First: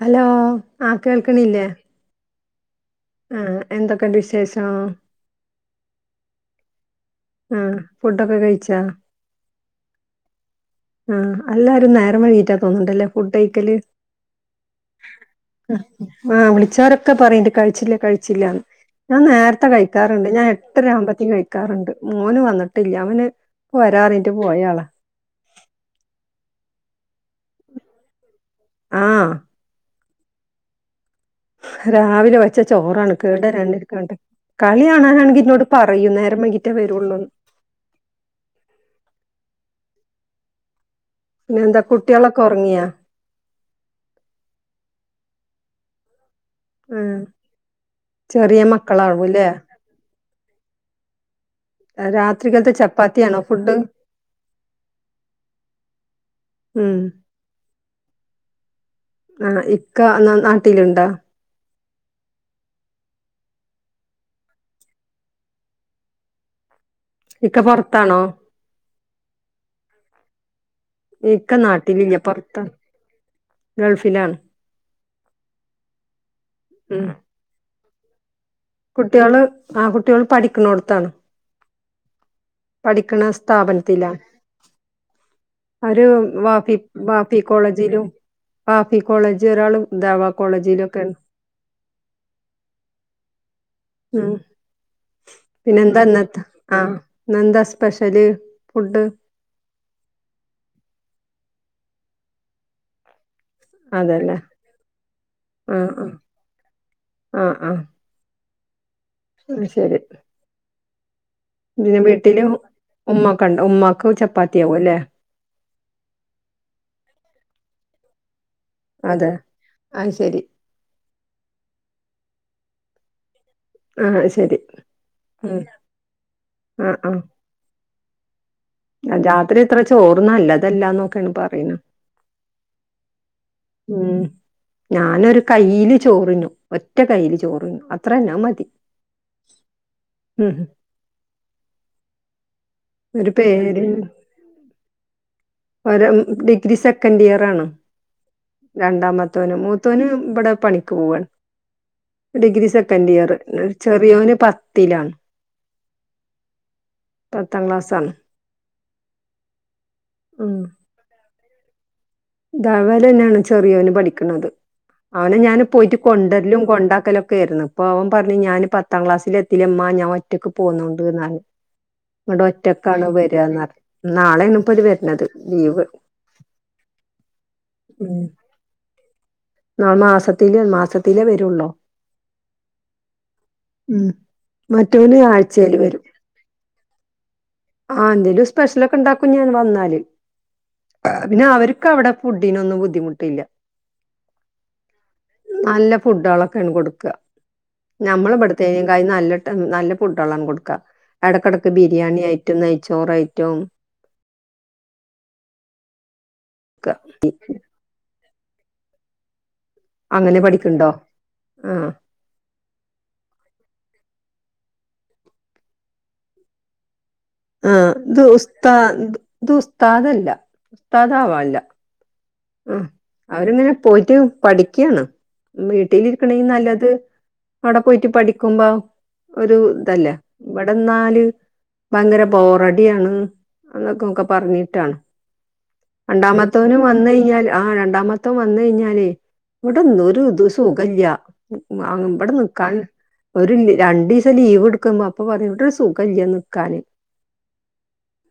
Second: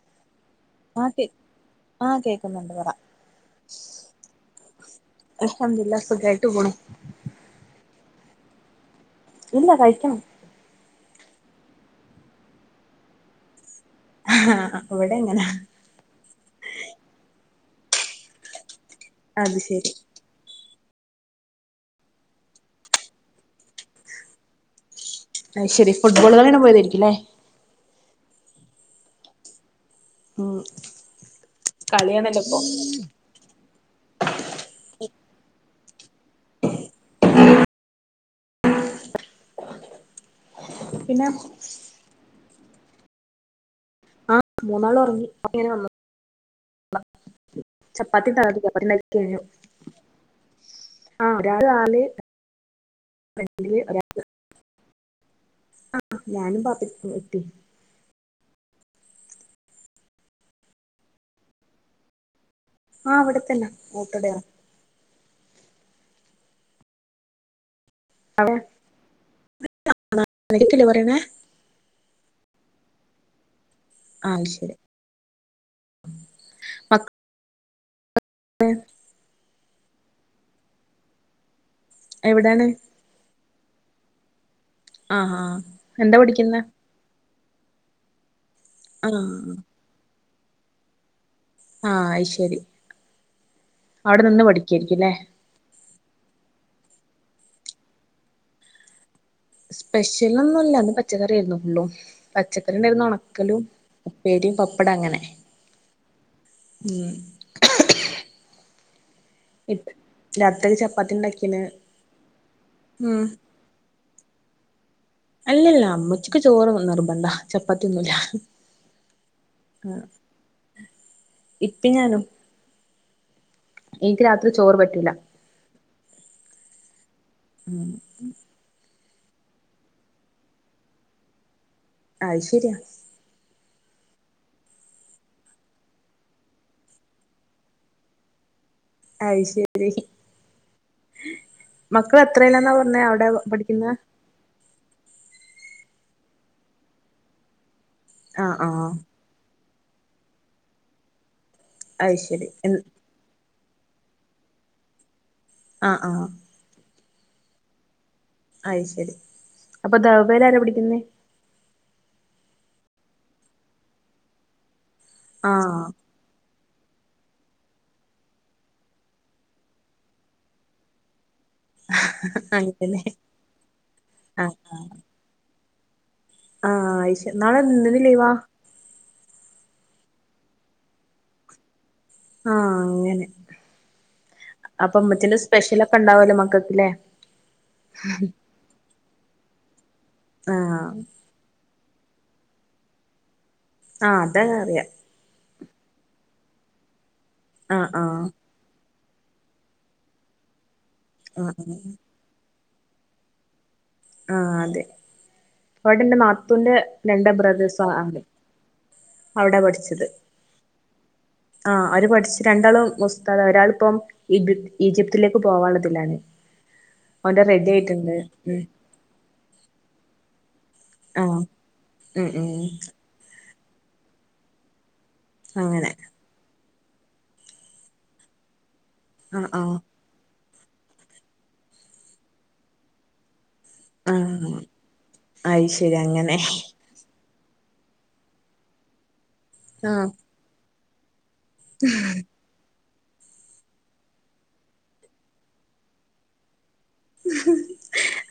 Hello ആഹ് കേൾക്ക്ണില്ലേ ആഹ് കേക്കുന്നുണ്ട് പറ ഉം എന്തൊക്കെണ്ട് വിശേഷോം അൽഹംദുലില്ല സുഖായിട്ടു പോണു ആഹ് ഫുഡൊക്കെ കഴിച്ചാ ഇല്ല കഴിക്കണം ആഹ് അല്ലാരും നേരം വൈകിട്ട തോന്നുന്നുണ്ടല്ലേ ഫുഡ് കഴിക്കല് ആഹ് അഹ് ഇവ്ടെ അങ്ങനാ ആഹ് വിളിച്ചോരൊക്കെ പറയിണ്ട് കഴിച്ചില്ല കഴിച്ചില്ലന്ന് ഞാൻ അത് നേരത്തെ ശരി കഴിക്കാറ ണ്ട് ഞാൻ എട്ടര ആവുമ്പത്തിന് കഴിക്കാറുണ്ട് മോന് വന്നിട്ടില്ല അവന് പ്പൊ വരാറിഞ്ഞിട്ട് പോയാളാ അയ്ശരി ഫുട്ബോൾ കളിയാണാം പോയതായിരിക്കില്ലേ ആഹ് [unintelligible] രാവിലെ കളിയാണല്ലോ വെച്ച ഇപ്പൊ ചോറാണ് കേടരാണ്ടെരിക്കൺണ്ട് കളിയാണാനാണങ്കിൽന്നോട് പറയും നേരം വെകിട്ടേ വരുള്ളൂന്ന് പിന്നെ എന്താ കുട്ടിയൊളൊക്കെ ഒറങ്ങിയാ ആഹ് മൂന്നാളും ഒറങ്ങി അപ്പൊ ഇങ്ങനെ [unintelligible] ആഹ് ചപ്പാത്തി ചെറിയ ഉണ്ടാക്കി ചപ്പാത്തി ഉണ്ടാക്കി മക്കളാവൂ കഴിഞ്ഞു ല്ലേ ആ ഒരാള് രാവിലെ രാത്രിക്കൽത്ത് ചപ്പാത്തിയാണോ ഫുഡ് ഫ്രണ്ടില് ആഹ് ഞാനും ഉം. വാപ്പിയിം [unintelligible] ആഹ് ഇക്ക എന്നാ നാട്ടിലുണ്ടോ ആഹ് ഇവിടെത്തന്നാ ഓട്ടോഡെയ്‌വറാ ഇക്ക പൊറത്താണോ അവിടെ കേക്കില്ലേ പറയണേ ഇക്ക് ക്ക നാട്ടിലില്ല പൊറത്തണ് ആ ഗൾഫിലാണ് ശരി ഉം മക്ക [unintelligible] കുട്ടിയൊള് ആഹ് കുട്ടിയോൾ പഠിക്കണോട്ത്താണ്. എവിടെണ് പഠിക്കണ സ്ഥാപനത്തില ആഹ് ആഹ് ഒരു എന്താ പഠിക്കുന്നെ വാഫി വാഫി കോളേജിലും വാഫി കോളേജ് ആഹ് ഒരാള് ദാഅവാ കോളേജിലൊക്കെണ്. ആഹ് അയ്ശരി. അവിടെ ഉം നിന്ന് പഠിക്കായിരിക്ക്ല്ലേ പിന്നെ എന്താ ന്നത്തെ ആഹ് ഇന്നെന്താ സ്പെഷ്യല് ഫുഡ് സ്പെഷ്യൽ ഒന്നുംല്ല ഇന്ന് പച്ചക്കറി ആയിരുന്നു ഫുള്ളും. പച്ചക്കറി ഉണ്ടായിരുന്നു ഉണക്ക ക്കലും അതല്ലേ ഉപ്പേരിയും പപ്പടം അങ്ങനെ ആഹ് ആഹ് ഉം അഹ് ശരി രാത്രിക് ചപ്പാത്തി ണ്ടാക്കി. പിന്നെ വീട്ടില് ഉമ്മക്ക്ണ്ട് ഉമ്മാക്ക് ചപ്പാത്തിയാകുംല്ലേ അല്ലല്ല മ്മച്ചിക്ക് ചോറ് നിർബന്താ. ചപ്പാത്തിയൊന്നുംല്ല. അതെ ആഹ് ശരി. ഇപ്പിയിം ഞാനും ഇൻക്ക് ആഹ് രാത്രി ശരി ചോറ് പറ്റുലാ ഉം ആഹ് ആഹ് ഉം. രാത്രി അത്ര ചോർ നല്ലതല്ലാന്നൊക്കെയാണ് പറയിണെ. അത് ശരിയാ. ഉം. ഞാനൊരു കൈയില് ചോർ തിന്നും. ഒറ്റ കൈയില് ചോറു അത്രന്നാ അ മതി. അത് ശരി. ഉം മക്കൾ എത്രലെന്നാ പറഞ്ഞെ അവിടെ ഒരു പേര് പഠിക്കുന്നെ? ഒരു ഡിഗ്രി സെക്കൻഡ് ഇയർ ആണ് ആഹ് ആഹ് രണ്ടാമ ത്തോനും മൂത്തോനും ഇവിടെ പണിക്ക് പോവാണ്. അത് ശരി ഡിഗ്രി സെക്കൻഡ് ഇയറ്. ചെറിയോന് പത്തിലാണ്. ആഹ് ആഹ്. പത്താം ക്ലാസ്സാണ്. അയ് ശരി. അപ്പൊ ധൗബയിൽ ആര പഠിക്കുന്നെ? ധൗബയിൽ തന്നെയാണ് ചെറിയോന് പഠിക്കണത്. അവനെ ഞാൻ ആഹ് പോയിട്ട് കൊണ്ടരലും കൊണ്ടാക്കലൊക്കെ ആയിരുന്നു. ഇപ്പ അവൻ പറഞ്ഞു ഞാൻ പത്താം ക്ലാസ്സിൽ എത്തില്ലേമ്മ. ഞാൻ ഒ റ്റക്ക് പോന്നൂണ്ട് എന്നാണ്. അതുകൊണ്ട് അങ്ങനെ ഒറ്റക്കാണ് വര ന്ന ആഹ് നാളെയണപ്പോ അവര് വരണത് ലീവ്. ആഹ് അയി ശരി നാളെ എന്തിന്റെ ഉം ലീവാ? നാളെ മാസത്തിലേ മാസത്തിലേ വരുള്ളൂ. ആഹ് അങ്ങനെ. ഉം അപ്പൊ മറ്റോന് ഉമ്മച്ചിന്റെ ആഴ്ചേല് സ്പെഷ്യലൊക്കെ ഉണ്ടാവല്ലോ മക്കൾക്ക്ല്ലേ? ആഹ് എന്തേലും സ്പെഷ്യലൊക്കെ ഇണ്ടാക്കും ഞാൻ വന്നാല്. ആഹ്. പിന്നെ അവർക്ക് അവിടെ ഫുഡിനൊന്നും ബുദ്ധിമുട്ടില്ല. ആഹ് അത അറിയാം നല്ല ഫുഡുകളൊക്കെയാണ് കൊടുക്കുക. ആഹ് ആഹ് നമ്മളവിടു ത്തേകായും നല്ല ട്ട് നല്ല ഫുഡ്കളാണ് കൊടുക്ക ഇടക്കിടക്ക് ആഹ് ബിരിയാണിയായി റ്റും നെയ്ച്ചോറായിറ്റും ആഹ് അതെ അവടെ എന്റെ നാത്തുന്റെ ഒക്കെ രണ്ട് ബ്രദേേഴ്സ് ആഹ് അവിടെ പഠിച്ചത് അങ്ങനെ പഠിക്കണ്ടോ ആ ആഹ് അവര് പഠിച്ച രണ്ടാളും ഉസ്താദാ ഒരാളിപ്പം ഈജിപ്തിലേക്ക് പോകാനുള്ളതിലാണ്. ആഹ് ഇത് ഉം ഉസ്താദ ഇത് ഉസ്താദല്ല ഉസ്താദ ആവാ ആഹ് അല്ല. ഉം ഉം. അവരങ്ങനെ പോയിട്ട് പഠിക്കാണ് അങ്ങനെ വീട്ടില് ക്കണേ നല്ലത് അവിടെ പോയിട്ട് പഠിക്കുമ്പോ ആഹ് ഒരു ആഹ് ഇതല്ലേ. ഇവടെ ന്നാല് ഭയങ്കര ബോറടിയാണ്. അന്നൊക്കെ ഒക്കെ ആഹ് പറഞ്ഞിട്ടാണ് അയ് ശരി അങ്ങനെ രണ്ടാമത്തോനും വന്ന് കഴിഞ്ഞാല് ആഹ് രണ്ടാമത്തോ വന്ന് കഴിഞ്ഞാലേ ആഹ് ഇവിടെന്തൊരു ഇത് സുഖില്ല. ഉ ആഹ് ഇവിടെ നിക്കാൻ. ഒരു രണ്ടു ദിവസം ലീവ് എടുക്കുമ്പ അപ്പൊ പറയും സുഖം ഇല്ല നിക്കാന്.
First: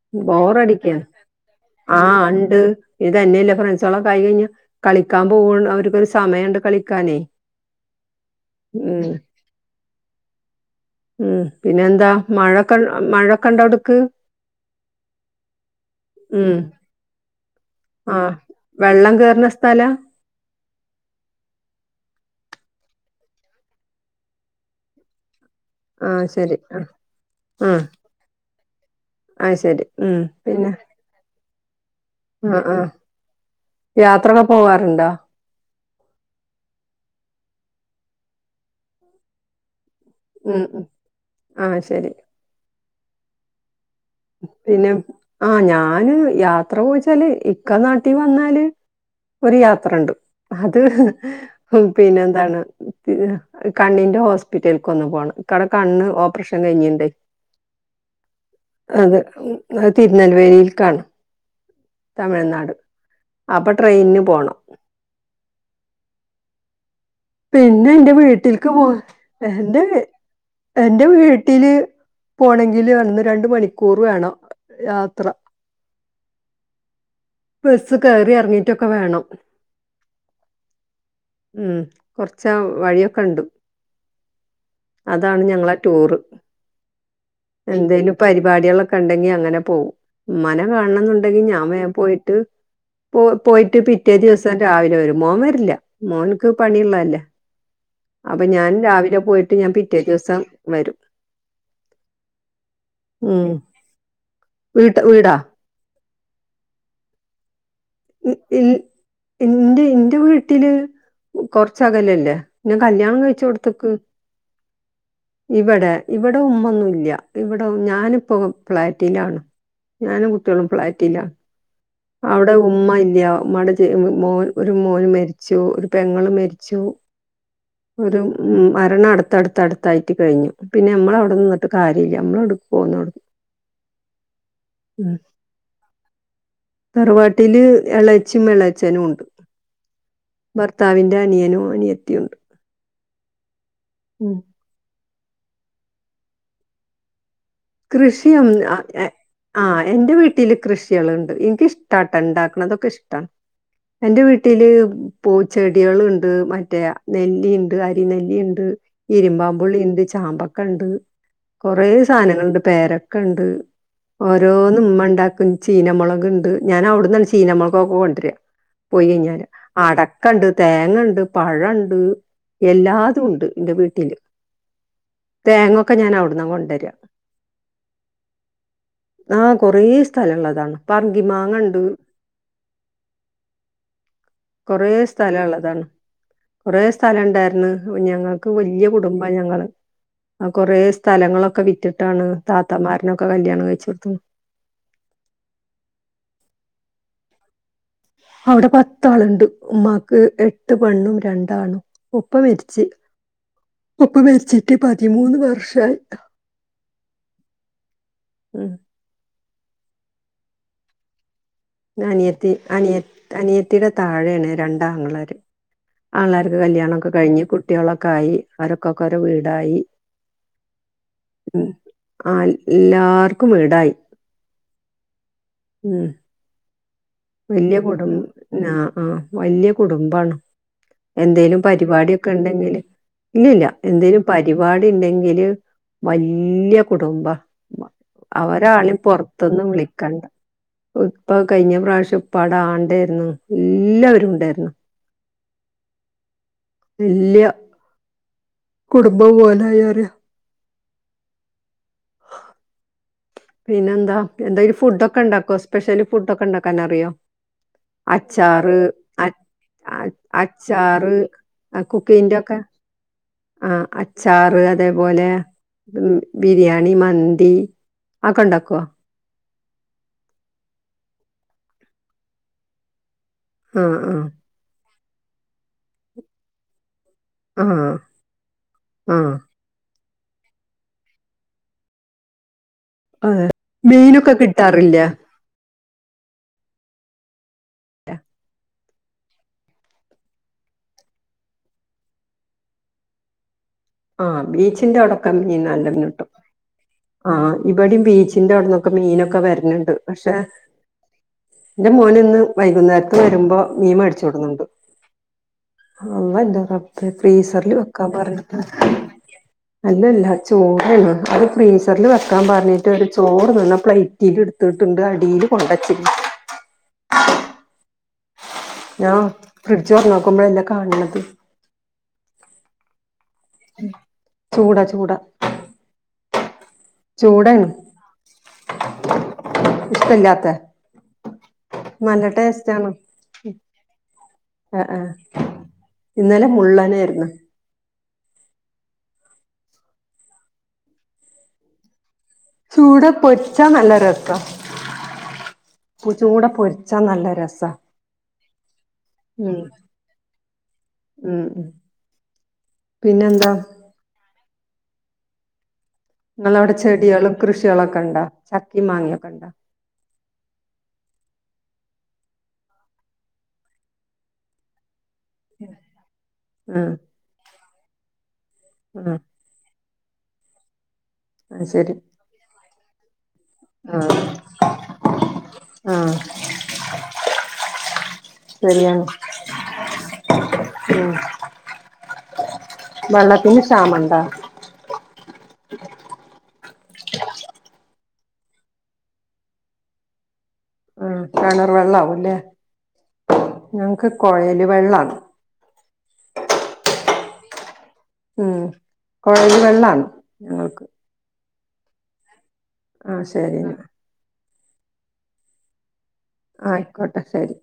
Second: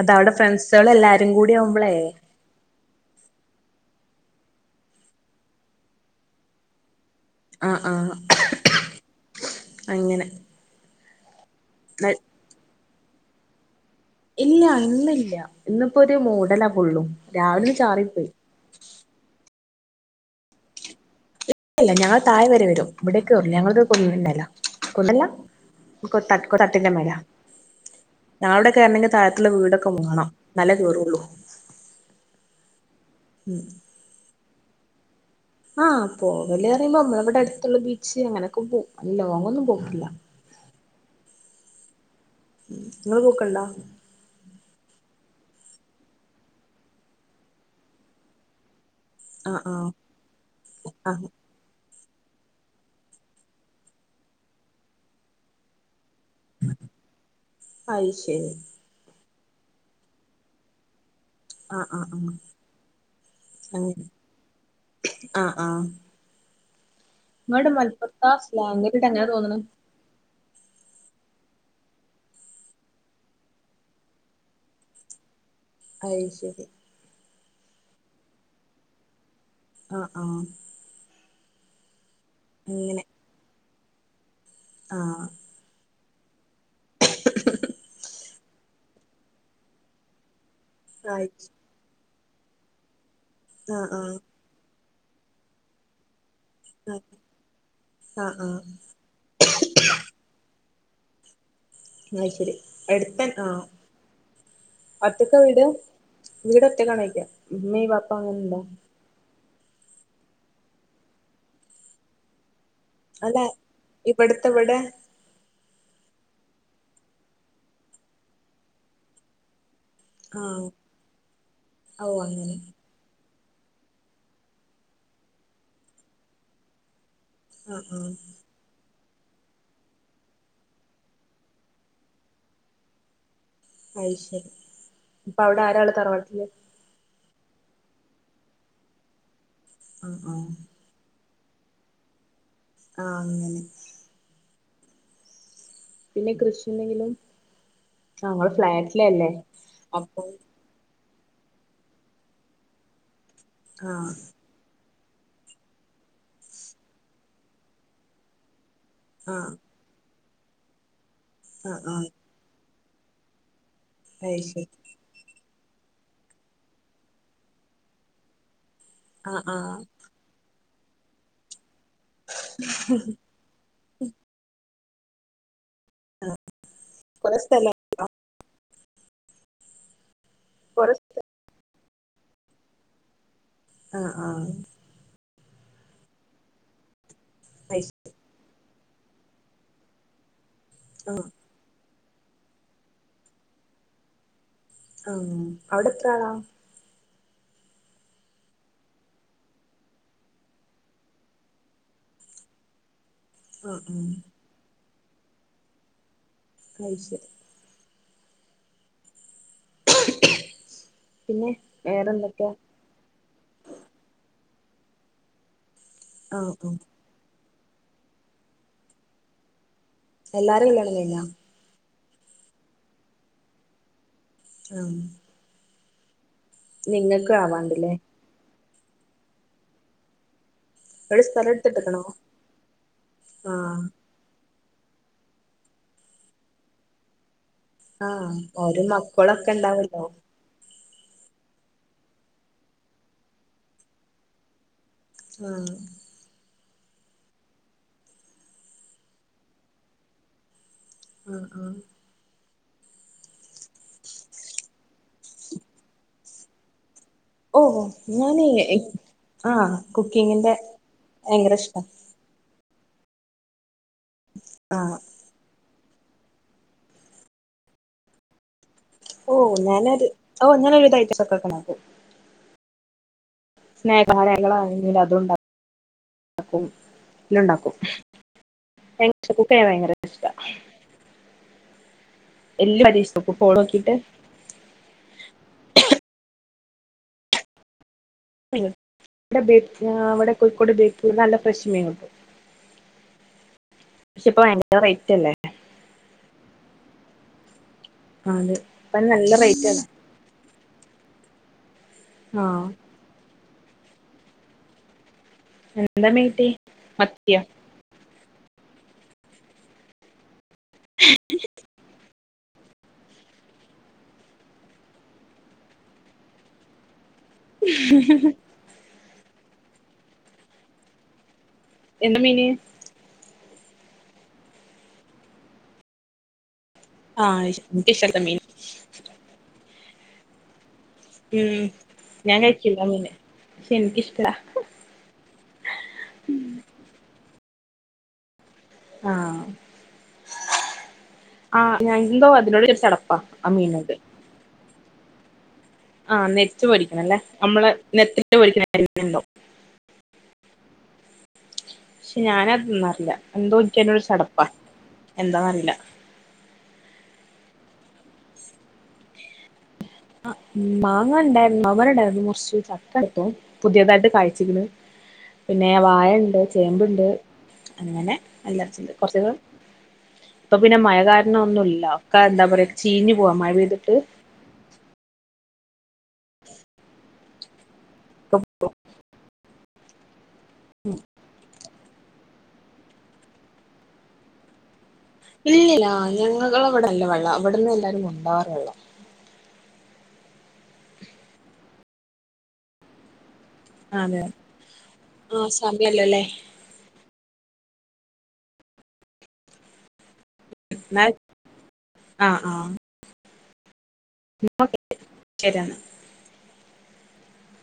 അതവിടെ ഫ്രണ്ട്സുകൾ ബോറടിക്ക എല്ലാരും കൂടി ആവുമ്പളേ ആഹ് ഇണ്ട്. ഇത് തന്നെയ ഇല്ല ഫ്രണ്ട്സോള്കായി കഴിഞ്ഞ് കളിക്കാൻ പോവാണ് അവർക്ക് ഒരു സമയമുണ്ട് കളിക്കാനേ. ആഹ് ആഹ് ഉം അങ്ങനെ. ഉം പിന്നെ എന്താ മഴക്കെ മഴയൊക്കെ ഉണ്ടോവിടെക്ക്? ഇല്ല ഇന്നില്ല ഇന്നിപ്പോ ഒരു ഉം. മൂഡല ഫുള്ളും രാവിലെ ഒന്ന് ചാറിപ്പോയി. ആഹ്. വെള്ളം കേറ്ണ സ്ഥല? എല്ല ഞങ്ങളെ തായ വരെ വരും ഇവിടെയൊക്കെ കേറൂല ഞങ്ങളരു കുന്നിൻ മേലാ കുണ്ടല്ല. കൊ ആഹ് തട്ട കൊ ശരി. ആഹ് തട്ടിന്റെറെ മേല. ആഹ് ഞങ്ങളോടെ കേറണെങ്കിൽ താഴത്ത് ഉള്ള അത് ശരി. വീടൊക്കെ ഉം. മുങ്ങണം പിന്നെ എന്നാലേ കേറുള്ളൂ. ആഹ് ആഹ് യാത്രൊക്കെ പോവാറുണ്ട? ആഹ് പോകല്റിമ്പോ നമ്മള ഇബടെ അട്ത്ത്ള്ള ബീച്ച് അങ്ങനെക്കെ പോവും. ലോങ്ങന്നും പോക്കില്ല. ഉം ഉം ആഹ് ശരി. ഇങ്ങള് പോക്ക്ണ്ടാ പിന്നെ ആഹ് ഞാന് യാത്ര പോയിച്ചാല് ഇക്ക നാട്ടി വന്നാല് ഒര് ആഹ് ആഹ് യാത്രണ്ട് അത് ആഹ് ഉം പിന്നെ എന്താണ് കണ്ണിന്റെ ഹോസ്പിറ്റൽക്ക് ഒന്ന് പോണം. ഇക്കാടെ കണ്ണ് ഓപ്പ്റേഷൻ കഴിഞ്ഞിണ്ട് അയി ശരി അത് തിരുനെൽവേലിയിൽക്കാണ് ആഹ് ആഹ് ആഹ് തമിഴ്നാട് അപ്പൊ അങ്ങനെ ട്രെയിന്ന് പോണം. ആഹ് ആഹ് നിങ്ങളുടെ പിന്നെ ന്റെ മലപ്പുറത്താ വീട്ടില്ക്ക് പോ സ്ലാങ്ങ് കേട്ടിട്ട് അങ്ങനെ തോന്നണ് എന്റെ എന്റെ വീട്ടില് പോണങ്കില് അന്ന്, രണ്ട് മണിക്കൂർ വേണം യാത്ര അയ് ശരി ബസ്സ് കയറി എർങ്ങീട്ടൊക്കെ വേണം. ആഹ് ആഹ് ഉം കൊർച്ചാ അങ്ങനെ വഴിയൊക്കെണ്ട്. ആഹ് അതാണ് ഞങ്ങളെ ടൂറ് എന്തേിലും പരിപാടി കളെക്കെണ്ടെങ്കി അങ്ങനെ പോവും. മ്മാനെ കാണ് ണ ന്നുണ്ടെങ്കി ആയിറ്റ് ഞാൻ വേം പോയിട്ട് പോ പോയിട്ട് ആഹ് പിറ്റേ ആഹ് ദിവസം രാവിലെ വരും. മോൻ വരില്ല മോൻക്ക് പണിയുള്ളേ ല്ല ആഹ് അപ്പൊ ആഹ് ഞാൻ രാവിലെ പോയിട്ട് ഞാൻ പിറ്റേ ദിവസം വരും. ന്നാ ശരി എട്ത്തന്നേ ആ ഉം വീട്ട ഒറ്റക്കാ വീടാ വീട് വീട് ഒറ്റക്കാണോയിക്ക ഇമ്മീം വാ ഇൽ ഇന്റെ ഇന്റെ വീട്ടില് കൊർച്ചകലല്ലേ ഇന്നേ കല്യാണം അല്ല കഴിച്ചോട്ത്ത്ക്ക് ഇവിടത്തെ ഇവിടെ ഇവടെ ഇവടെ ഉമ്മൊന്നുംല്ല. ഇവടെ ഞാനിപ്പോ ഫ്ളാറ്റിലാണ്. ഞാനും ആഹ് കുട്ട്യേളും ഫ്ലാറ്റിലാ ഓ അവ്ടെ അങ്ങനെ ഉമ്മ ഇല്ല ഉമ്മാടെ മോൻ ഒരു മോന് മരിച്ചു ഒരു പെങ്ങള് മര്ച്ചു ആഹ് ആഹ് ഒരു മരണ അട്ത്തട്ത്തട് ത്തായിട്ട് കഴിഞ്ഞു. പിന്നെ അമ്മള അവിടെ നിന്നിട്ട് കാര്യല്ല. നമ്മള് ങ്ങട് പോന്നു അയ് ശരി ഇപ്പൊ അവിടെ ആരാള്ള തറവാട്ട്ല്? തർവാട്ടില് എളേച്ചിം എളേച്ചനും ഉണ്ട്. ആഹ് ആഹ് ഭർത്താവിന്റെ അനിയനും അനിയത്തിയുണ്ട്. ആഹ് അങ്ങനെ ഉം പിന്നെ കൃഷി എന്തെങ്കിലും ആഹ് കൃഷിയും ഇങ്ങള് ഒന്നും ആഹ് ഫ്ലാറ്റിലല്ലേ ആ എന്റെ അപ്പം വീട്ടില് കൃഷി യള് ണ്ട് ഇൻക്ക് ഇഷ്ടാട്ടാ ഇണ്ടാക്ക്ണതൊക്കെ ഇഷ്ടാ ആഹ് എന്റെ വീട്ട് ട്ടില് പൂച്ചെടിയേള്ണ്ട്, മറ്റേ നെല്ലിണ്ട് അരി നെല്ലിണ്ട്. ആഹ് ഇരുമ്പാമ്പുളിണ്ട്, ചാമ്പക്കണ്ട് ആഹ് കൊറേ ആഹ് സാനങ്ങള്ണ്ട് പേരക്കണ്ട് അത് ശരി ഓരോന്ന് ഇമ്മ ണ്ടാക്കും. ചീന മൊളക്ണ്ട് ഞാൻ അവിട്ന്നാണ് ചീനമൊളകൊക്കെ കൊണ്ടരാ പോയി ആഹ് കയിഞ്ഞാല് ആഹ് അടക്കണ്ട്, തേങ്ങണ്ട്, പഴണ്ട്. എല്ലാതൂണ്ട് ന്റെ വീട്ടില്. തേങ്ങൊക്കെ ഞാൻ അവ്ടുന്നാ കൊണ്ടര കൊറേ സ്ഥലം ആ കൊറേ സ്ഥലള്ളതാണ് കൊറേ പർങ്കി മാങ്ങണ്ട്. ആഹ് ആഹ് കൊറേ സ്ഥലള്ളതാണ്. കൊറേ സ്ഥലം ഇണ്ടാർന്ന്. അത് ശരി ഞങ്ങക്ക് വല്യ കുടുംബാ ഞങ്ങള് അ കൊറേ ആഹ് സ്ഥലങ്ങളൊക്കെ വിറ്റിട്ടാണ് താത്തമാരനൊക്കെ കല്ല്യാണം കഴിച്ച് കൊടുത്ത് ആഹ് അവ്ടെത്രാളാ. ഔടെ പത്താള്ണ്ട് ഉമ്മാക്ക് എട്ട് പെണ്ണും രണ്ടാണും. ഉപ്പ മര്ച്ച് ആഹ് ഉപ്പ മര്ച്ചിറ്റ് പതിമൂന്ന് വർഷായി. അയ്ശെരി. ഉം. പിന്നെ. വേറെന്തൊക്കെയാ അനിയത്തി അനിയ അനിയത്തിടെ താഴേണ് രണ്ടാങ്ങളാര്. ആഹ് ആൺളർക്ക് ആഹ് കല്യാണൊക്കെ കഴിഞ്ഞ് കുട്ട്യോളൊക്കായി അവരൊക്കൊക്കൊരു വീടായി. എല്ലാര കല്യാണം കയിഞ്ഞ ഉം ആ ല്ലാർക്കും വീടായി. ആഹ്. ഉം. നിങ്ങൾ. വല്ല്യ കുടും നാ ആ വല്ല്യ കുടുംബാണ്. ഇവിടെ സ്ഥലം എന്തേലും എടുത്തിട്ടക്കണോ പരിപാട്യൊക്കെണ്ടെങ്കില് ഇല്ലല്ല ആഹ് എന്തേലും. പരിപാടിണ്ടെങ്കില് വല്ല്യ കുടുംബ. ആഹ് ഓരോ അവരാളിം മക്കളൊക്കെ പൊർത്ത്ന്ന് ഇണ്ടാവല്ലോ വിളിക്കണ്ട. ഇപ്പൊ കയിഞ്ഞ പ്രാവശ്യം ഉപ്പാടെ ആണ്ടാര്ന്നു എല്ലാരും ഇണ്ടായിര്ന്ന്. ആഹ്. ഇല്ല്യ. കുടുംബം പോലായാര്. ആഹ് ആഹ്. പിന്നന്താ എന്തേലും ഫുഡ്ഡൊക്കെണ്ടാക്കോ സ്പെഷ്യൽ ഫുഡ്ഡൊക്കണ്ടാക്കാനറിയോ. ഓ ഞാനേ അച്ചാറ് അ ആഹ് അ കുക്കിങ്ങിന്റെ അച്ചാറ് ഭയങ്കര ഇഷ്ടാ അ കു. പ്പീന്റൊക്കെ ആ അച്ചാറ് ആഹ് അതേപോലെ. ഉം ബിര്യാണി മന്തി. അക്കൊണ്ടാക്കോ. ഓഹ് ഞാനൊരു ഓഹ് ഞാനൊരു വിധം ഐറ്റക്കെ [unintelligible] ണ്ടാക്കും. ആ സ്നേ ആ [unintelligible] ങ്ങളാണെങ്കിലതുണ്ടാക്കും. ല്ലുണ്ടാക്കും. ആഹ് [unintelligible] ആഹ് പ്പേ ഭയങ്കര ഇഷ്ട എല്ലു ഒരിശ് അതെ മീനൊക്കെ കിട്ടാറില്ലേ. ട്ട. [unintelligible] വടെ ബജ്ജാ വടെ കൊയ്ക്കോട് ബേപ്പൂർ നല്ല ഫ്രഷ് മീൻ കിട്ടും. പക്ഷെ ഇപ്പൊ ആഹ് ഭയങ്കര റേറ്റ് ബീച്ചിന്റവ്ടൊക്കെ അല്ലേ? മീൻ നല്ലിത്ന്നെ കിട്ടും ആഹ് ഇബടിം അത് ബീച്ചിന്റവ്ട്ന്നൊക്കെ ഇപ്പ നല്ല മീനൊക്കെ റേറ്റ് ആണ് വര്ന്ണ്ട്. പക്ഷെ ന്റെ മോന്ന്ന് ആഹ് വൈകുന്നേര പ്പ വരുമ്പോ മീമേടിച്ചു കൊടുന്നുണ്ട് എന്താ മീൻ കിട്ടി? അള്ളന്റെ റബ്ബേ മത്തിയോ ഫ്രീസറിൽ വെക് കബർല് [unintelligible] അല്ലല്ല ചോറ്‌നു അ ഫ്രീസർല് വെക്കാ പർഞ്ഞിട്ടൊരു ചോറ് തിന്നെ പ്ലൈറ്റിലിട്ത്തിട്ട്ണ്ട് അടീല് കൊണ്ടച്ച് [inaudible] ഞാ ഫ്രിഡ്ജ് തൊർന്നൊക്കുമ്പോഴല്ലെ കാൺണത്. എന്ത് മീന്. ഉം ചൂട ചൂട ആഹ് ചൂടെണ് എനിക്കിഷ്ടല്ല മീൻ ഇഷ്ടല്ലാത്ത. ഉം നല്ല ഞാൻ കഴിച്ചില്ല ആ മീനെ ക്ഷെ ഇൻക്കിഷ്ടാ. അ ആഹ് ഇന്നലെ മുള്ളനെര്ന്ന്. ആഹ്. ആഹ് ഞാ എന്തോ അതിനോടൊരു ചടപ്പാ ആ മീനട്. ത്ര വക്ക. ആഹ് നെച്ച് പൊരിക്കണല്ലേ അമ്മള് നെത്തിട്ട പൊരിക്കണ കാര്യണ്ടോ ഉം ഉം പക്ഷെ ഞാനത് തിന്നാറില്ല പിന്നെന്താ എന്തോ ഇക്കയ്നോട് ചടപ്പാ എന്താന്നറിയില്ല നിങ്ങളവിടെ ചെടികളും കൃഷികളൊക്കൊ ണ്ടോചക്കിം മാങ്ങിയൊക്കെണ്ടാ? ആ മാങ്ങ ഉണ്ടാര്ന്ന് മാങ്ങണ്ടായിരുന്നു കുറച്ച് ചക്ക എടുത്തു പുതിയതായിട്ട് കാഴ്ചിക്ക്ണ് പിന്നെ വാഴണ്ട് ആഹ് ചേമ്പ്ണ്ട് അങ്ങനെ അല്ലറ ചില്ലറ ആഹ് കുറച്ച ഇപ്പൊ പിന്നെ മഴ അത് കാരണോന്നുല്ല ഒക്കെ എന്താ പറയാ ചീഞ്ഞ് പോവാ മഴ ആഹ്ആഹ് ശെരിയാണ് മ ഉം വള്ളത്തിന് ക്ഷാമണ്ടോ? ഇല്ലില്ല ഞങ്ങള്ത് അവിടെല്ല വെള്ള ഇവിട്ന്ന് എല്ലാരും കൊണ്ടാവാറ്ള്ളു ആ കെണർ വെള്ളാവും ലേ ഞങ്ങക്ക് അതെ കൊഴൽ വെള്ളാണ് ആഹ് സമയല്ലോല്ലേ ഉംകൊഴൽ വെള്ളാണ് ഞങ്ങൾക്ക് ആഹ് ആഹ് ആഹ് ശെരിന്നാ [unintelligible] ആയിക്കോട്ടെ ശെരി